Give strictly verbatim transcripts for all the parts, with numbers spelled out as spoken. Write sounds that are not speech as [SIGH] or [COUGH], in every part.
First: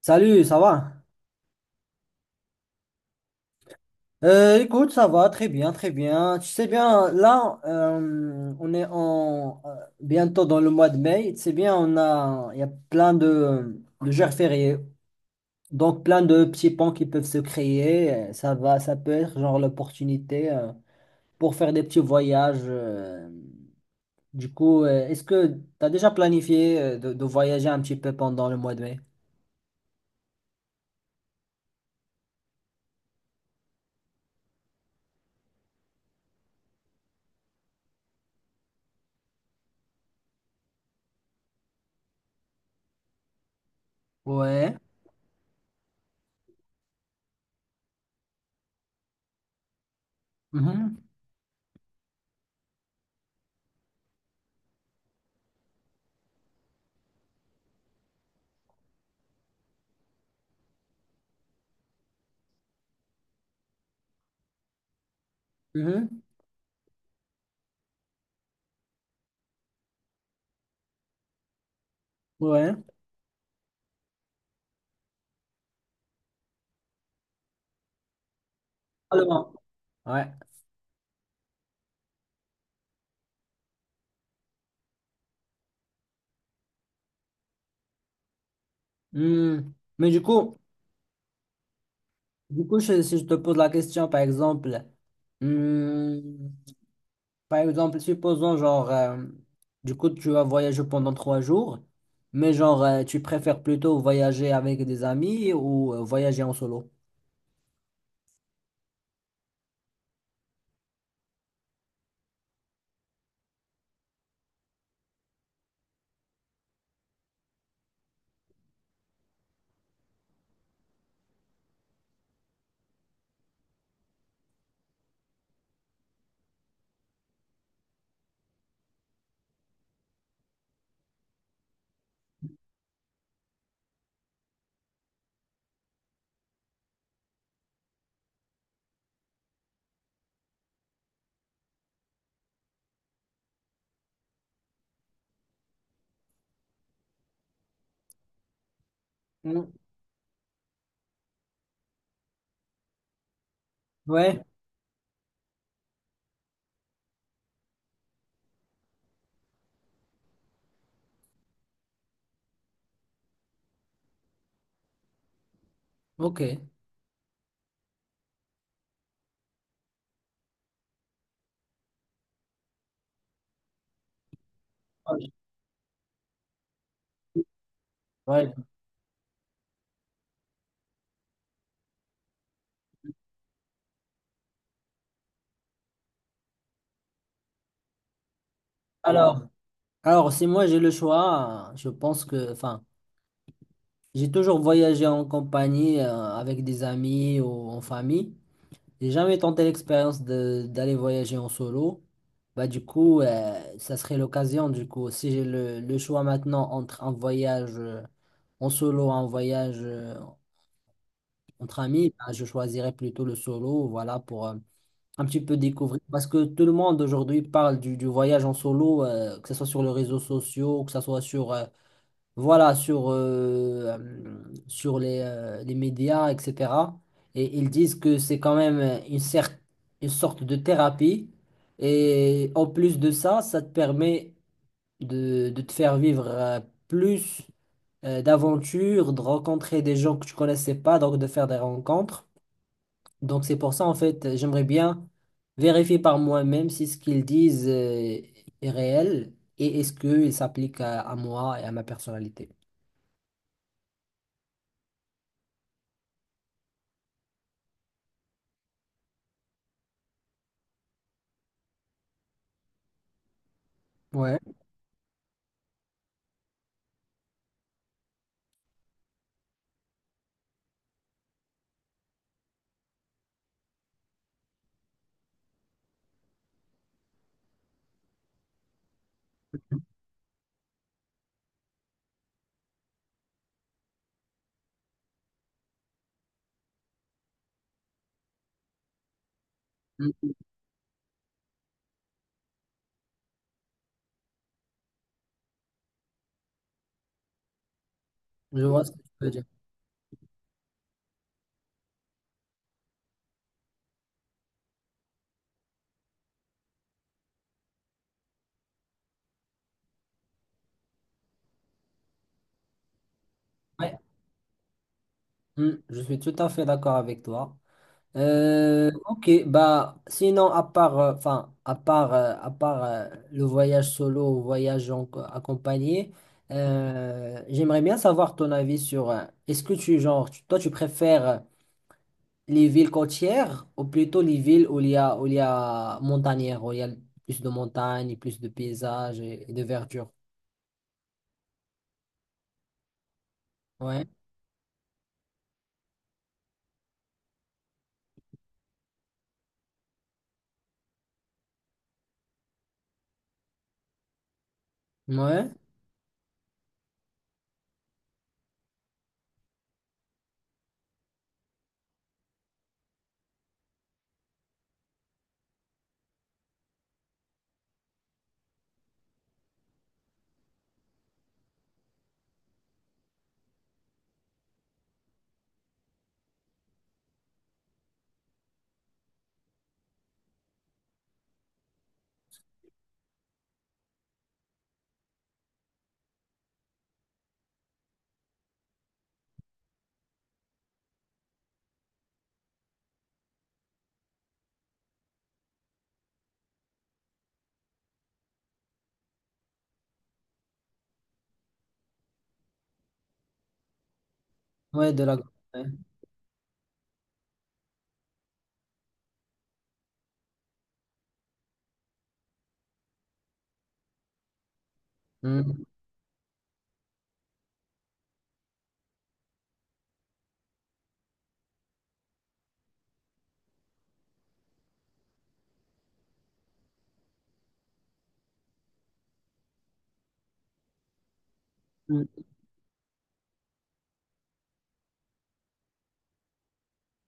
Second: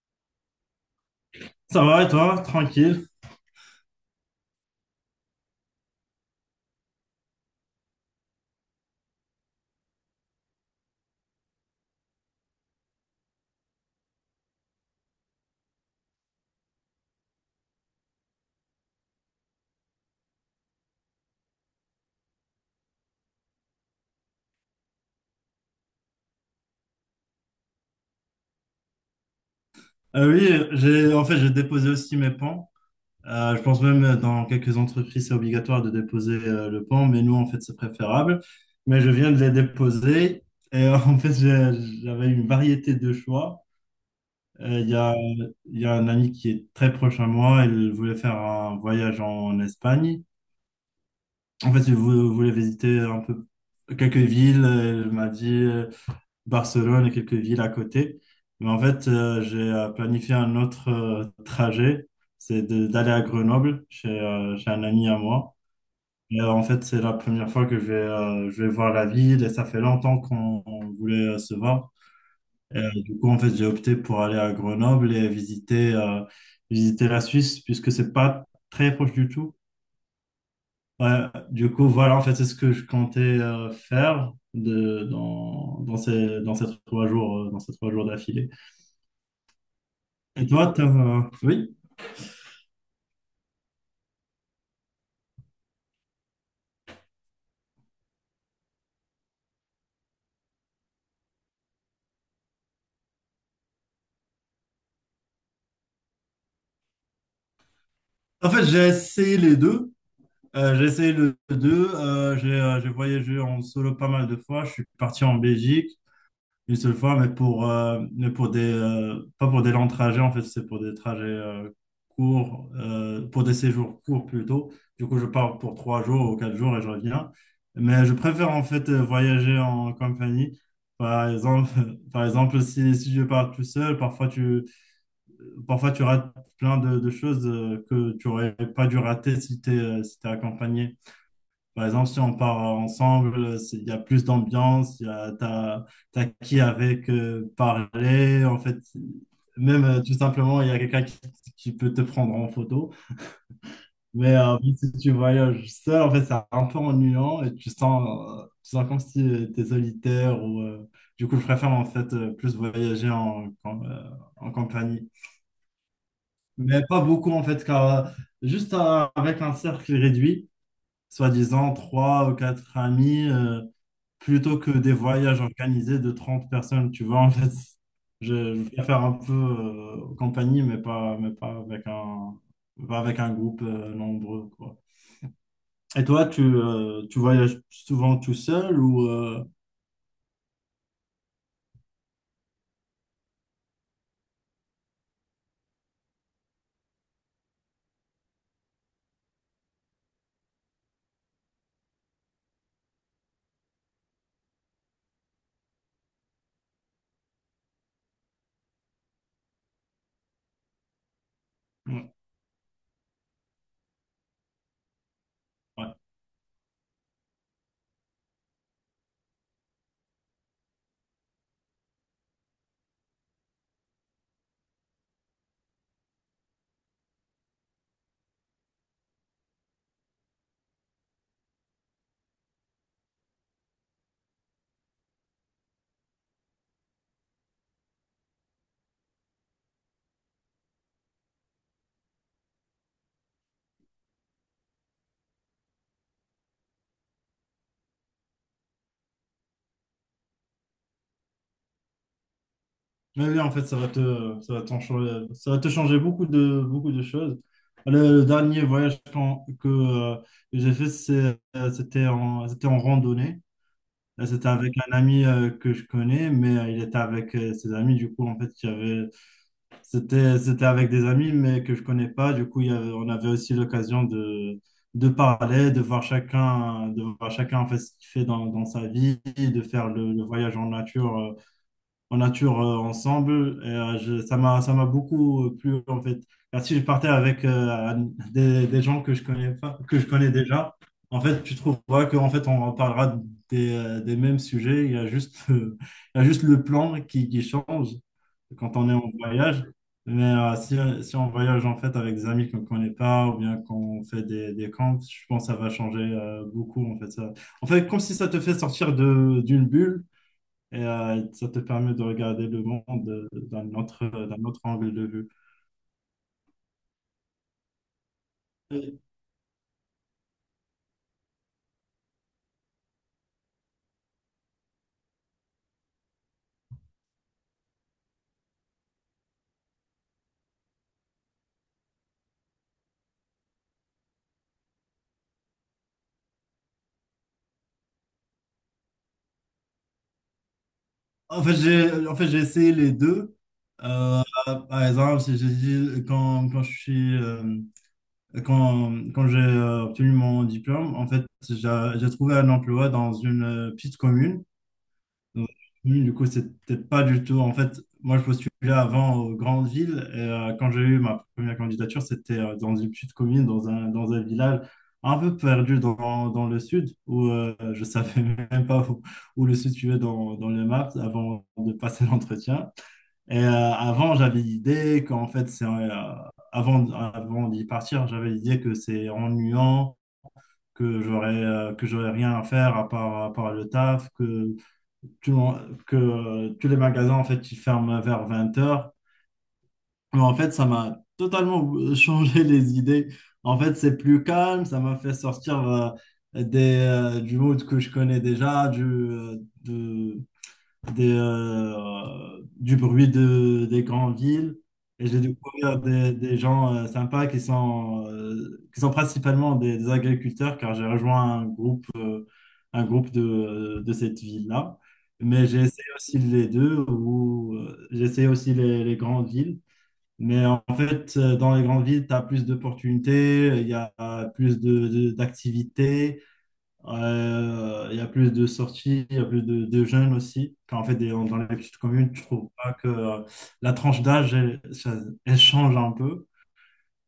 Salut, ça va? Ça va et toi? Tranquille. Euh, écoute, ça va très bien, très bien. Tu sais bien, là, euh, on est en, euh, bientôt dans le mois de mai. Tu sais bien, on a, il y a plein de, de jours fériés, donc plein de petits ponts qui peuvent se créer. Euh, Ça va, ça peut être genre l'opportunité euh, pour faire des petits voyages. euh. Du coup, euh, est-ce que tu as déjà planifié euh, de, de voyager un petit peu pendant le mois de mai? Euh, oui, j'ai en fait j'ai déposé aussi mes pans. Euh, je pense même euh, dans quelques entreprises c'est obligatoire de déposer euh, le pan, mais nous en fait c'est préférable. Mais je viens de les déposer et euh, [LAUGHS] en fait j'ai- j'avais une variété de choix. Ouais. Euh, Il y a, il y a un ami qui est très proche à moi, il voulait faire un voyage en Espagne. Mhm. En fait, il vou- voulait visiter un peu quelques villes. euh, Il m'a dit. euh, Barcelone et quelques villes à côté. Mais en fait, euh, j'ai euh, planifié un autre euh, trajet, c'est de- d'aller à Grenoble chez, euh, chez un ami à moi. Mhm. Et, euh, en fait, c'est la première fois que je vais, euh, je vais voir la ville et ça fait longtemps qu'on on voulait euh, se voir. Ouais. Et, euh, du coup, en fait, j'ai opté pour aller à Grenoble et visiter, euh, visiter la Suisse puisque c'est pas très proche du Alors, tout. ouais. Ouais, du coup, voilà, en fait, c'est ce que je comptais euh, faire de, dans, dans ces, dans ces trois jours, euh, dans ces trois jours d'affilée. Hmm. Mais du Et coup, toi, t'as... Oui. du coup, je- si je te pose la question, par exemple, hmm, par exemple, supposons genre, euh, du coup, tu vas voyager pendant trois jours, mais genre, euh, tu préfères plutôt voyager avec des amis ou euh, voyager en solo? En fait, j'ai essayé les deux. Euh, j'ai essayé les deux. Euh, j'ai euh, j'ai voyagé en solo pas mal de fois. Je suis parti en Belgique une seule fois, mais pour, euh, mais pour des... euh, pas pour des longs trajets, en fait, c'est pour des trajets euh, courts, euh, pour des séjours courts plutôt. Du coup, je pars pour trois jours ou quatre jours et je reviens. Mais je préfère en fait euh, voyager en compagnie. Par exemple, [LAUGHS] par exemple si, si je pars tout seul, parfois tu... Parfois, tu rates plein de, de choses euh, que tu aurais pas dû rater si tu es, accompagné. Par exemple, si on part ensemble, euh, c'est- il y a plus d'ambiance, il y a, t'as, t'as qui avec euh, parler. En fait, Hmm. même euh, tout simplement, il y a quelqu'un qui, qui peut te prendre en photo. Mais Ouais, euh, si tu voyages seul, en fait, c'est un peu ennuyant et tu sens, euh, tu sens comme si tu es solitaire. Ou, euh, du coup, je préfère en fait euh, plus voyager en, en, euh, en compagnie. ok. Mais pas beaucoup en fait, car euh, juste à- avec un cercle réduit, soi-disant trois ou quatre amis, euh, plutôt que des voyages organisés de trente personnes, tu vois, en fait, Ouais. je, je préfère un peu euh, compagnie, mais pas, mais pas avec un, pas avec un groupe euh, nombreux, quoi. Et toi, tu, euh, tu voyages souvent tout seul ou... Alors, euh, alors, si moi j'ai le choix, je pense que, enfin, j'ai toujours voyagé en compagnie, euh, avec des amis ou en famille. J'ai jamais tenté l'expérience de d'aller voyager en solo. Bah du coup, euh, ça serait l'occasion du coup. Si j'ai le, le choix maintenant entre un voyage euh, en solo, un voyage euh, entre Ouais. amis, bah, je choisirais plutôt le solo, voilà, pour euh, un petit peu découvrir. Parce que tout le monde aujourd'hui parle du, du voyage en solo, euh, que ce soit sur les réseaux sociaux, que ce soit sur euh, voilà, sur, euh, euh, sur les, euh, les médias, et cætera. Et ils disent que c'est quand même une, cer- une sorte de thérapie. Et en plus de ça, ça te permet de, de te faire vivre euh, plus euh, d'aventures, de rencontrer des gens que tu connaissais pas, donc de faire des rencontres. Donc c'est pour ça, en fait, j'aimerais bien vérifier par moi-même si ce qu'ils disent euh, est réel et est-ce qu'il s'applique à à moi et à ma personnalité. Mais oui, en fait, ça va te, ça va t'en changer, ça va te changer beaucoup de, beaucoup de choses. Le, le dernier voyage qu'en- que, euh, que j'ai fait, c'est, euh, c'était en, c'était en randonnée. Là, Ouais. C'était avec un ami euh, que je connais, mais euh, il était avec euh, ses amis. Du coup, en fait, il y avait, c'était, c'était avec des amis, mais que je connais pas. Du coup, il y avait- on avait aussi l'occasion de, de parler, de voir chacun, de voir chacun en fait, ce qu'il fait dans, dans sa vie, de faire le, le voyage en nature euh, en nature euh, ensemble. Et, euh, je- ça m'a, ça m'a beaucoup euh, plu en fait. Car si je partais avec euh, des, des gens que je connais pas, que je connais Mm, déjà, en fait, tu trouveras qu'en fait, on reparlera des, euh, des mêmes sujets. Il y a juste, [LAUGHS] euh, il y a juste le plan qui, qui change mm, je quand vois on ce est que tu en veux dire. voyage. Mais euh, si, si on voyage en fait avec des amis qu'on ne connaît pas ou bien qu'on fait des, des camps, je pense que ça va changer euh, beaucoup en fait ça. En fait, comme si ça te fait sortir de d'une bulle et euh, ça te permet de regarder le monde euh, d'un Ouais, autre, euh, d'un autre angle de vue. mm, je suis tout à fait d'accord avec toi. Euh, Euh, Ok, bah sinon à part, euh, enfin à part, euh, à part euh, le voyage solo ou voyage en- accompagné, euh, j'aimerais bien savoir ton avis sur. Euh, est-ce que tu genre, tu- toi tu préfères euh, les villes côtières ou plutôt les villes où il y a où il y a montagnères, où il y a plus de montagnes, et plus de paysages et, et de verdure. En fait, j'ai, en fait, j'ai essayé les deux. Ouais, Euh, par exemple, si j'ai dit quand, quand je suis euh, quand, quand j'ai euh, obtenu mon diplôme, en fait, j'ai j'ai trouvé un emploi dans une euh, petite commune. Donc, ouais, oui, du coup, c'est peut-être pas du tout. En fait, moi, je postulais avant aux grandes villes. Et, euh, quand j'ai eu ma première candidature, c'était euh, dans une petite commune, dans un, dans un village un peu perdu dans, dans le sud, où euh, je savais [LAUGHS] même pas où, où le sud suivait dans, dans les maps avant de passer [LAUGHS] l'entretien. Et euh, avant, j'avais l'idée qu'en fait, c'est euh, avant, avant d'y partir, j'avais l'idée que c'est ennuyant, que j'aurais euh, que j'aurais rien à faire à part, à part le taf, que tu m'en- que tous les magasins en fait ils ferment vers 20 heures. Mais en fait, ça m'a totalement [LAUGHS] changé les idées. En fait, c'est plus calme, ça m'a fait sortir euh, des, euh, du mood que je connais déjà, du, euh, de- des, euh, du bruit de, des grandes villes. ouais, de Et la. j'ai Ouais. découvert des, des gens euh, sympas qui sont, euh, qui sont principalement des, des agriculteurs, car j'ai rejoint un groupe euh, un groupe de, de cette ville-là. Mais j'ai Mm. essayé aussi les deux, ou euh, j'ai essayé aussi les, les grandes villes. Mais en fait, euh, dans les grandes villes, tu as plus d'opportunités, il y a plus de, de- d'activités, euh, il y a plus de sorties, il y a plus de, de jeunes aussi. Quand, en fait, des- dans les petites communes, Mm. je trouve pas que euh, la tranche d'âge, elle, ça- elle change un peu.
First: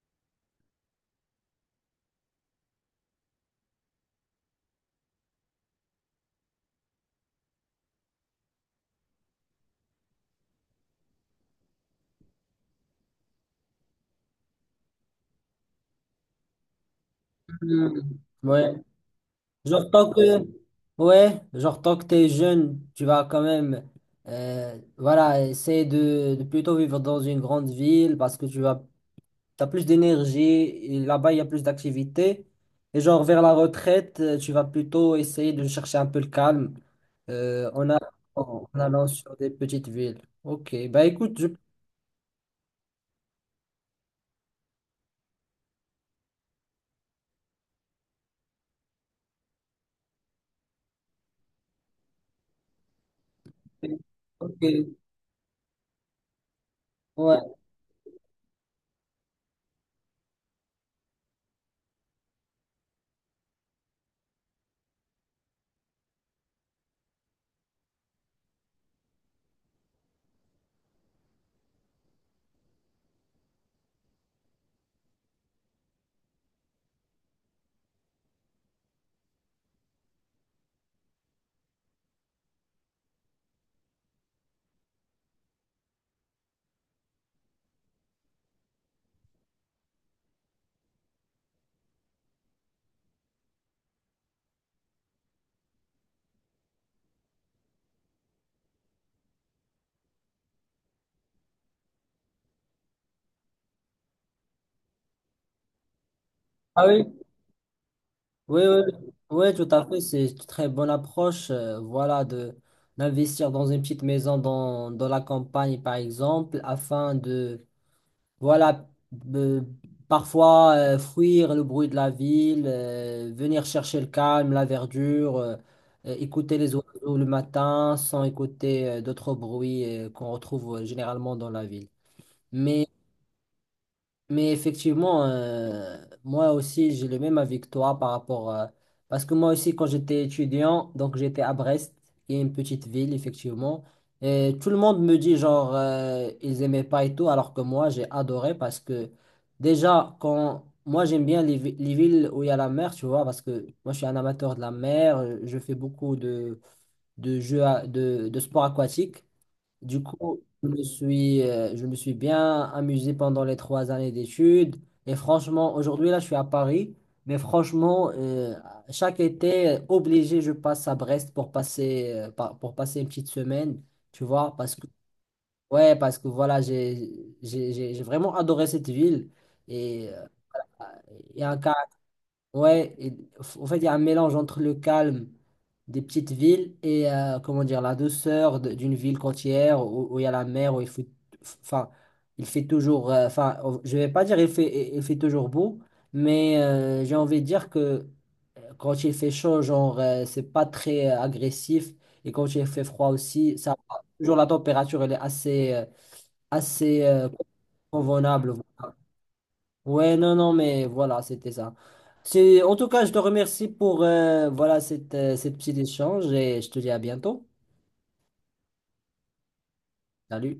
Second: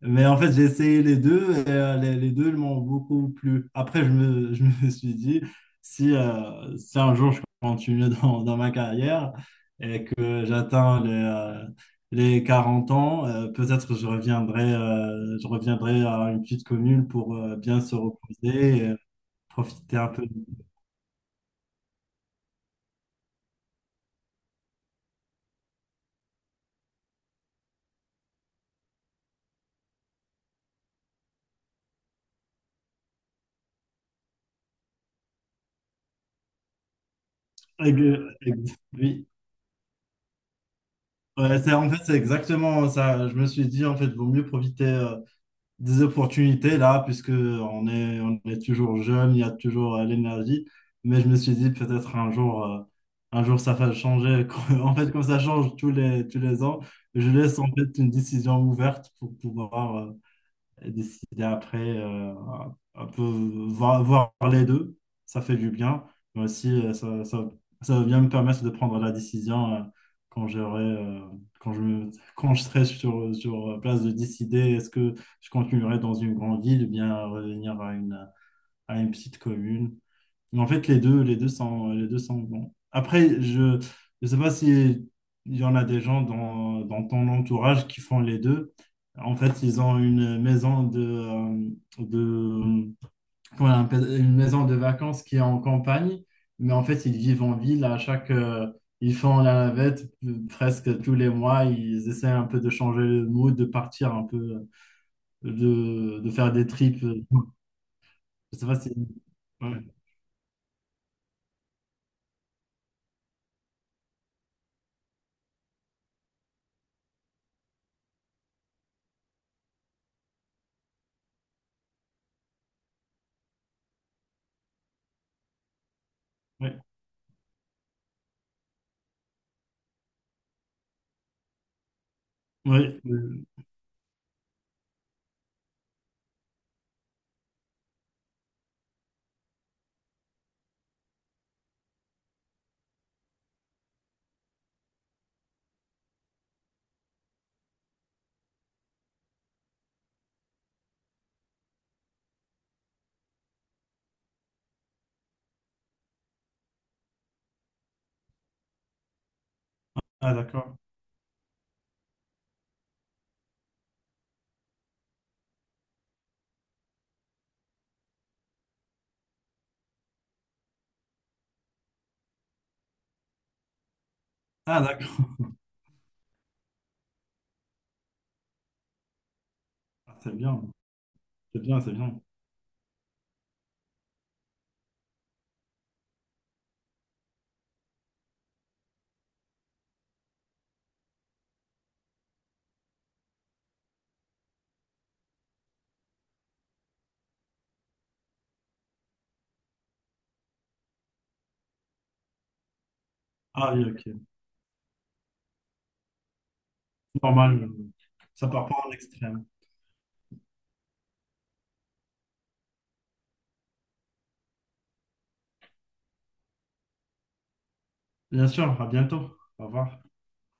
Mais en fait, j'ai essayé les deux et euh, les, les deux m'ont beaucoup plu. Après, je me, [LAUGHS] je me suis dit, si, euh, si un jour je continue [LAUGHS] dans, dans ma carrière et que j'atteins les, euh, les quarante ans, euh, peut-être je reviendrai, euh, je reviendrai à une petite commune pour euh, bien se Hmm, ouais. reposer et Genre, profiter un tant peu. que, ouais, genre, tant que t'es jeune, tu vas quand même, euh, voilà, essayer de, de plutôt vivre dans une grande ville parce que tu vas, t'as plus d'énergie, et là-bas, il y a plus d'activité. Et genre, vers la retraite, euh, tu vas plutôt essayer de chercher un peu le calme, euh, en, a- Ex- en ex- allant Oui, sur des petites villes. Ok, bah écoute, je... Ouais, c'est, en fait, c'est exactement ça. Je me suis dit, en fait, vaut mieux profiter. euh, des opportunités là, puisque on est, on est toujours jeune, il y a toujours euh, l'énergie. Mais je me suis dit peut-être un jour, euh, un jour ça va changer. [LAUGHS] Ok, Quand- En fait, comme ça change tous les, tous les ans, je ouais. laisse en fait une décision ouverte pour pouvoir euh, et décider après euh, un peu voir, voir les deux. Ça fait du bien, mais aussi euh, ça, ça, ça va bien me permettre de prendre la décision euh, quand j'aurai, euh, quand je me, quand je serai sur, sur place de décider est-ce que je continuerai dans une grande ville ou bien revenir à une, à une petite commune. Mais En fait, les deux, les deux sont, les deux sont bons. Après, je ne sais pas si il y en a des gens dans, dans ton entourage qui font les deux. En fait, ils ont une maison de, euh, de comment on appelle- une maison de vacances qui est en campagne, mais en fait, ils vivent en ville. À chaque, euh, ils font la navette euh, presque tous les mois. Ils essaient un peu de changer le mood, de partir un peu, euh, de, de faire des Ah trips. oui? Je Oui, sais pas oui, si. oui, tout Ouais, à fait. C'est une très bonne approche, euh, voilà, de d'investir dans une petite maison dans, dans la campagne, par exemple, afin de, voilà, de- parfois euh, fuir le bruit de la ville, euh, venir chercher le calme, la verdure, euh, euh, écouter les ouais, oiseaux le matin sans écouter euh, d'autres bruits euh, qu'on retrouve euh, généralement dans la ville. Mais ouais, euh, mais effectivement, euh, moi aussi, j'ai le même avis que toi par rapport. Euh, parce que moi aussi, quand j'étais étudiant, donc j'étais à Brest, qui est une petite ville, effectivement. Et tout le monde me dit, genre, euh, ils aimaient pas et tout, alors que moi, j'ai adoré parce que déjà, quand. Moi, j'aime bien les, vi- les villes où il y a la mer, tu vois, parce que moi, je suis un amateur de la mer, euh, je fais beaucoup de, de jeux, à- de, de sports aquatiques. Du Ah, coup, je d'accord. me suis, euh, je me suis bien amusé pendant les trois années d'études. Et franchement, aujourd'hui, là, je suis à Paris. Mais franchement, euh, chaque été, euh, obligé, je passe à Brest pour passer, euh, pa- pour passer une petite semaine. Tu vois, parce Ah, que, d'accord. ouais, parce que voilà, j'ai, j'ai, j'ai j'ai vraiment adoré cette ville. Et Ah, euh, c'est bien. il y a C'est un... bien, c'est bien. Ouais, et f- en fait, il y a un mélange entre le calme des petites villes et euh, comment dire la douceur de- d'une ville côtière où où il y a la mer, où il faut, enfin, il fait toujours, euh, enfin, on- je vais pas dire il fait, il il fait toujours beau, mais euh, j'ai envie de dire que euh, quand il fait chaud, genre, euh, c'est pas très euh, agressif et quand il fait froid aussi, ça, Ah oui, va. ok. toujours la température elle est assez, euh, assez euh, Normal. euh, Ça convenable. part pas en extrême. Ouais, non, non, mais voilà, c'était ça. C'est, en tout cas, je te remercie pour euh, voilà, cette, euh, cette petite échange et je te dis à bientôt. Bien sûr, à bientôt. Au revoir. Salut.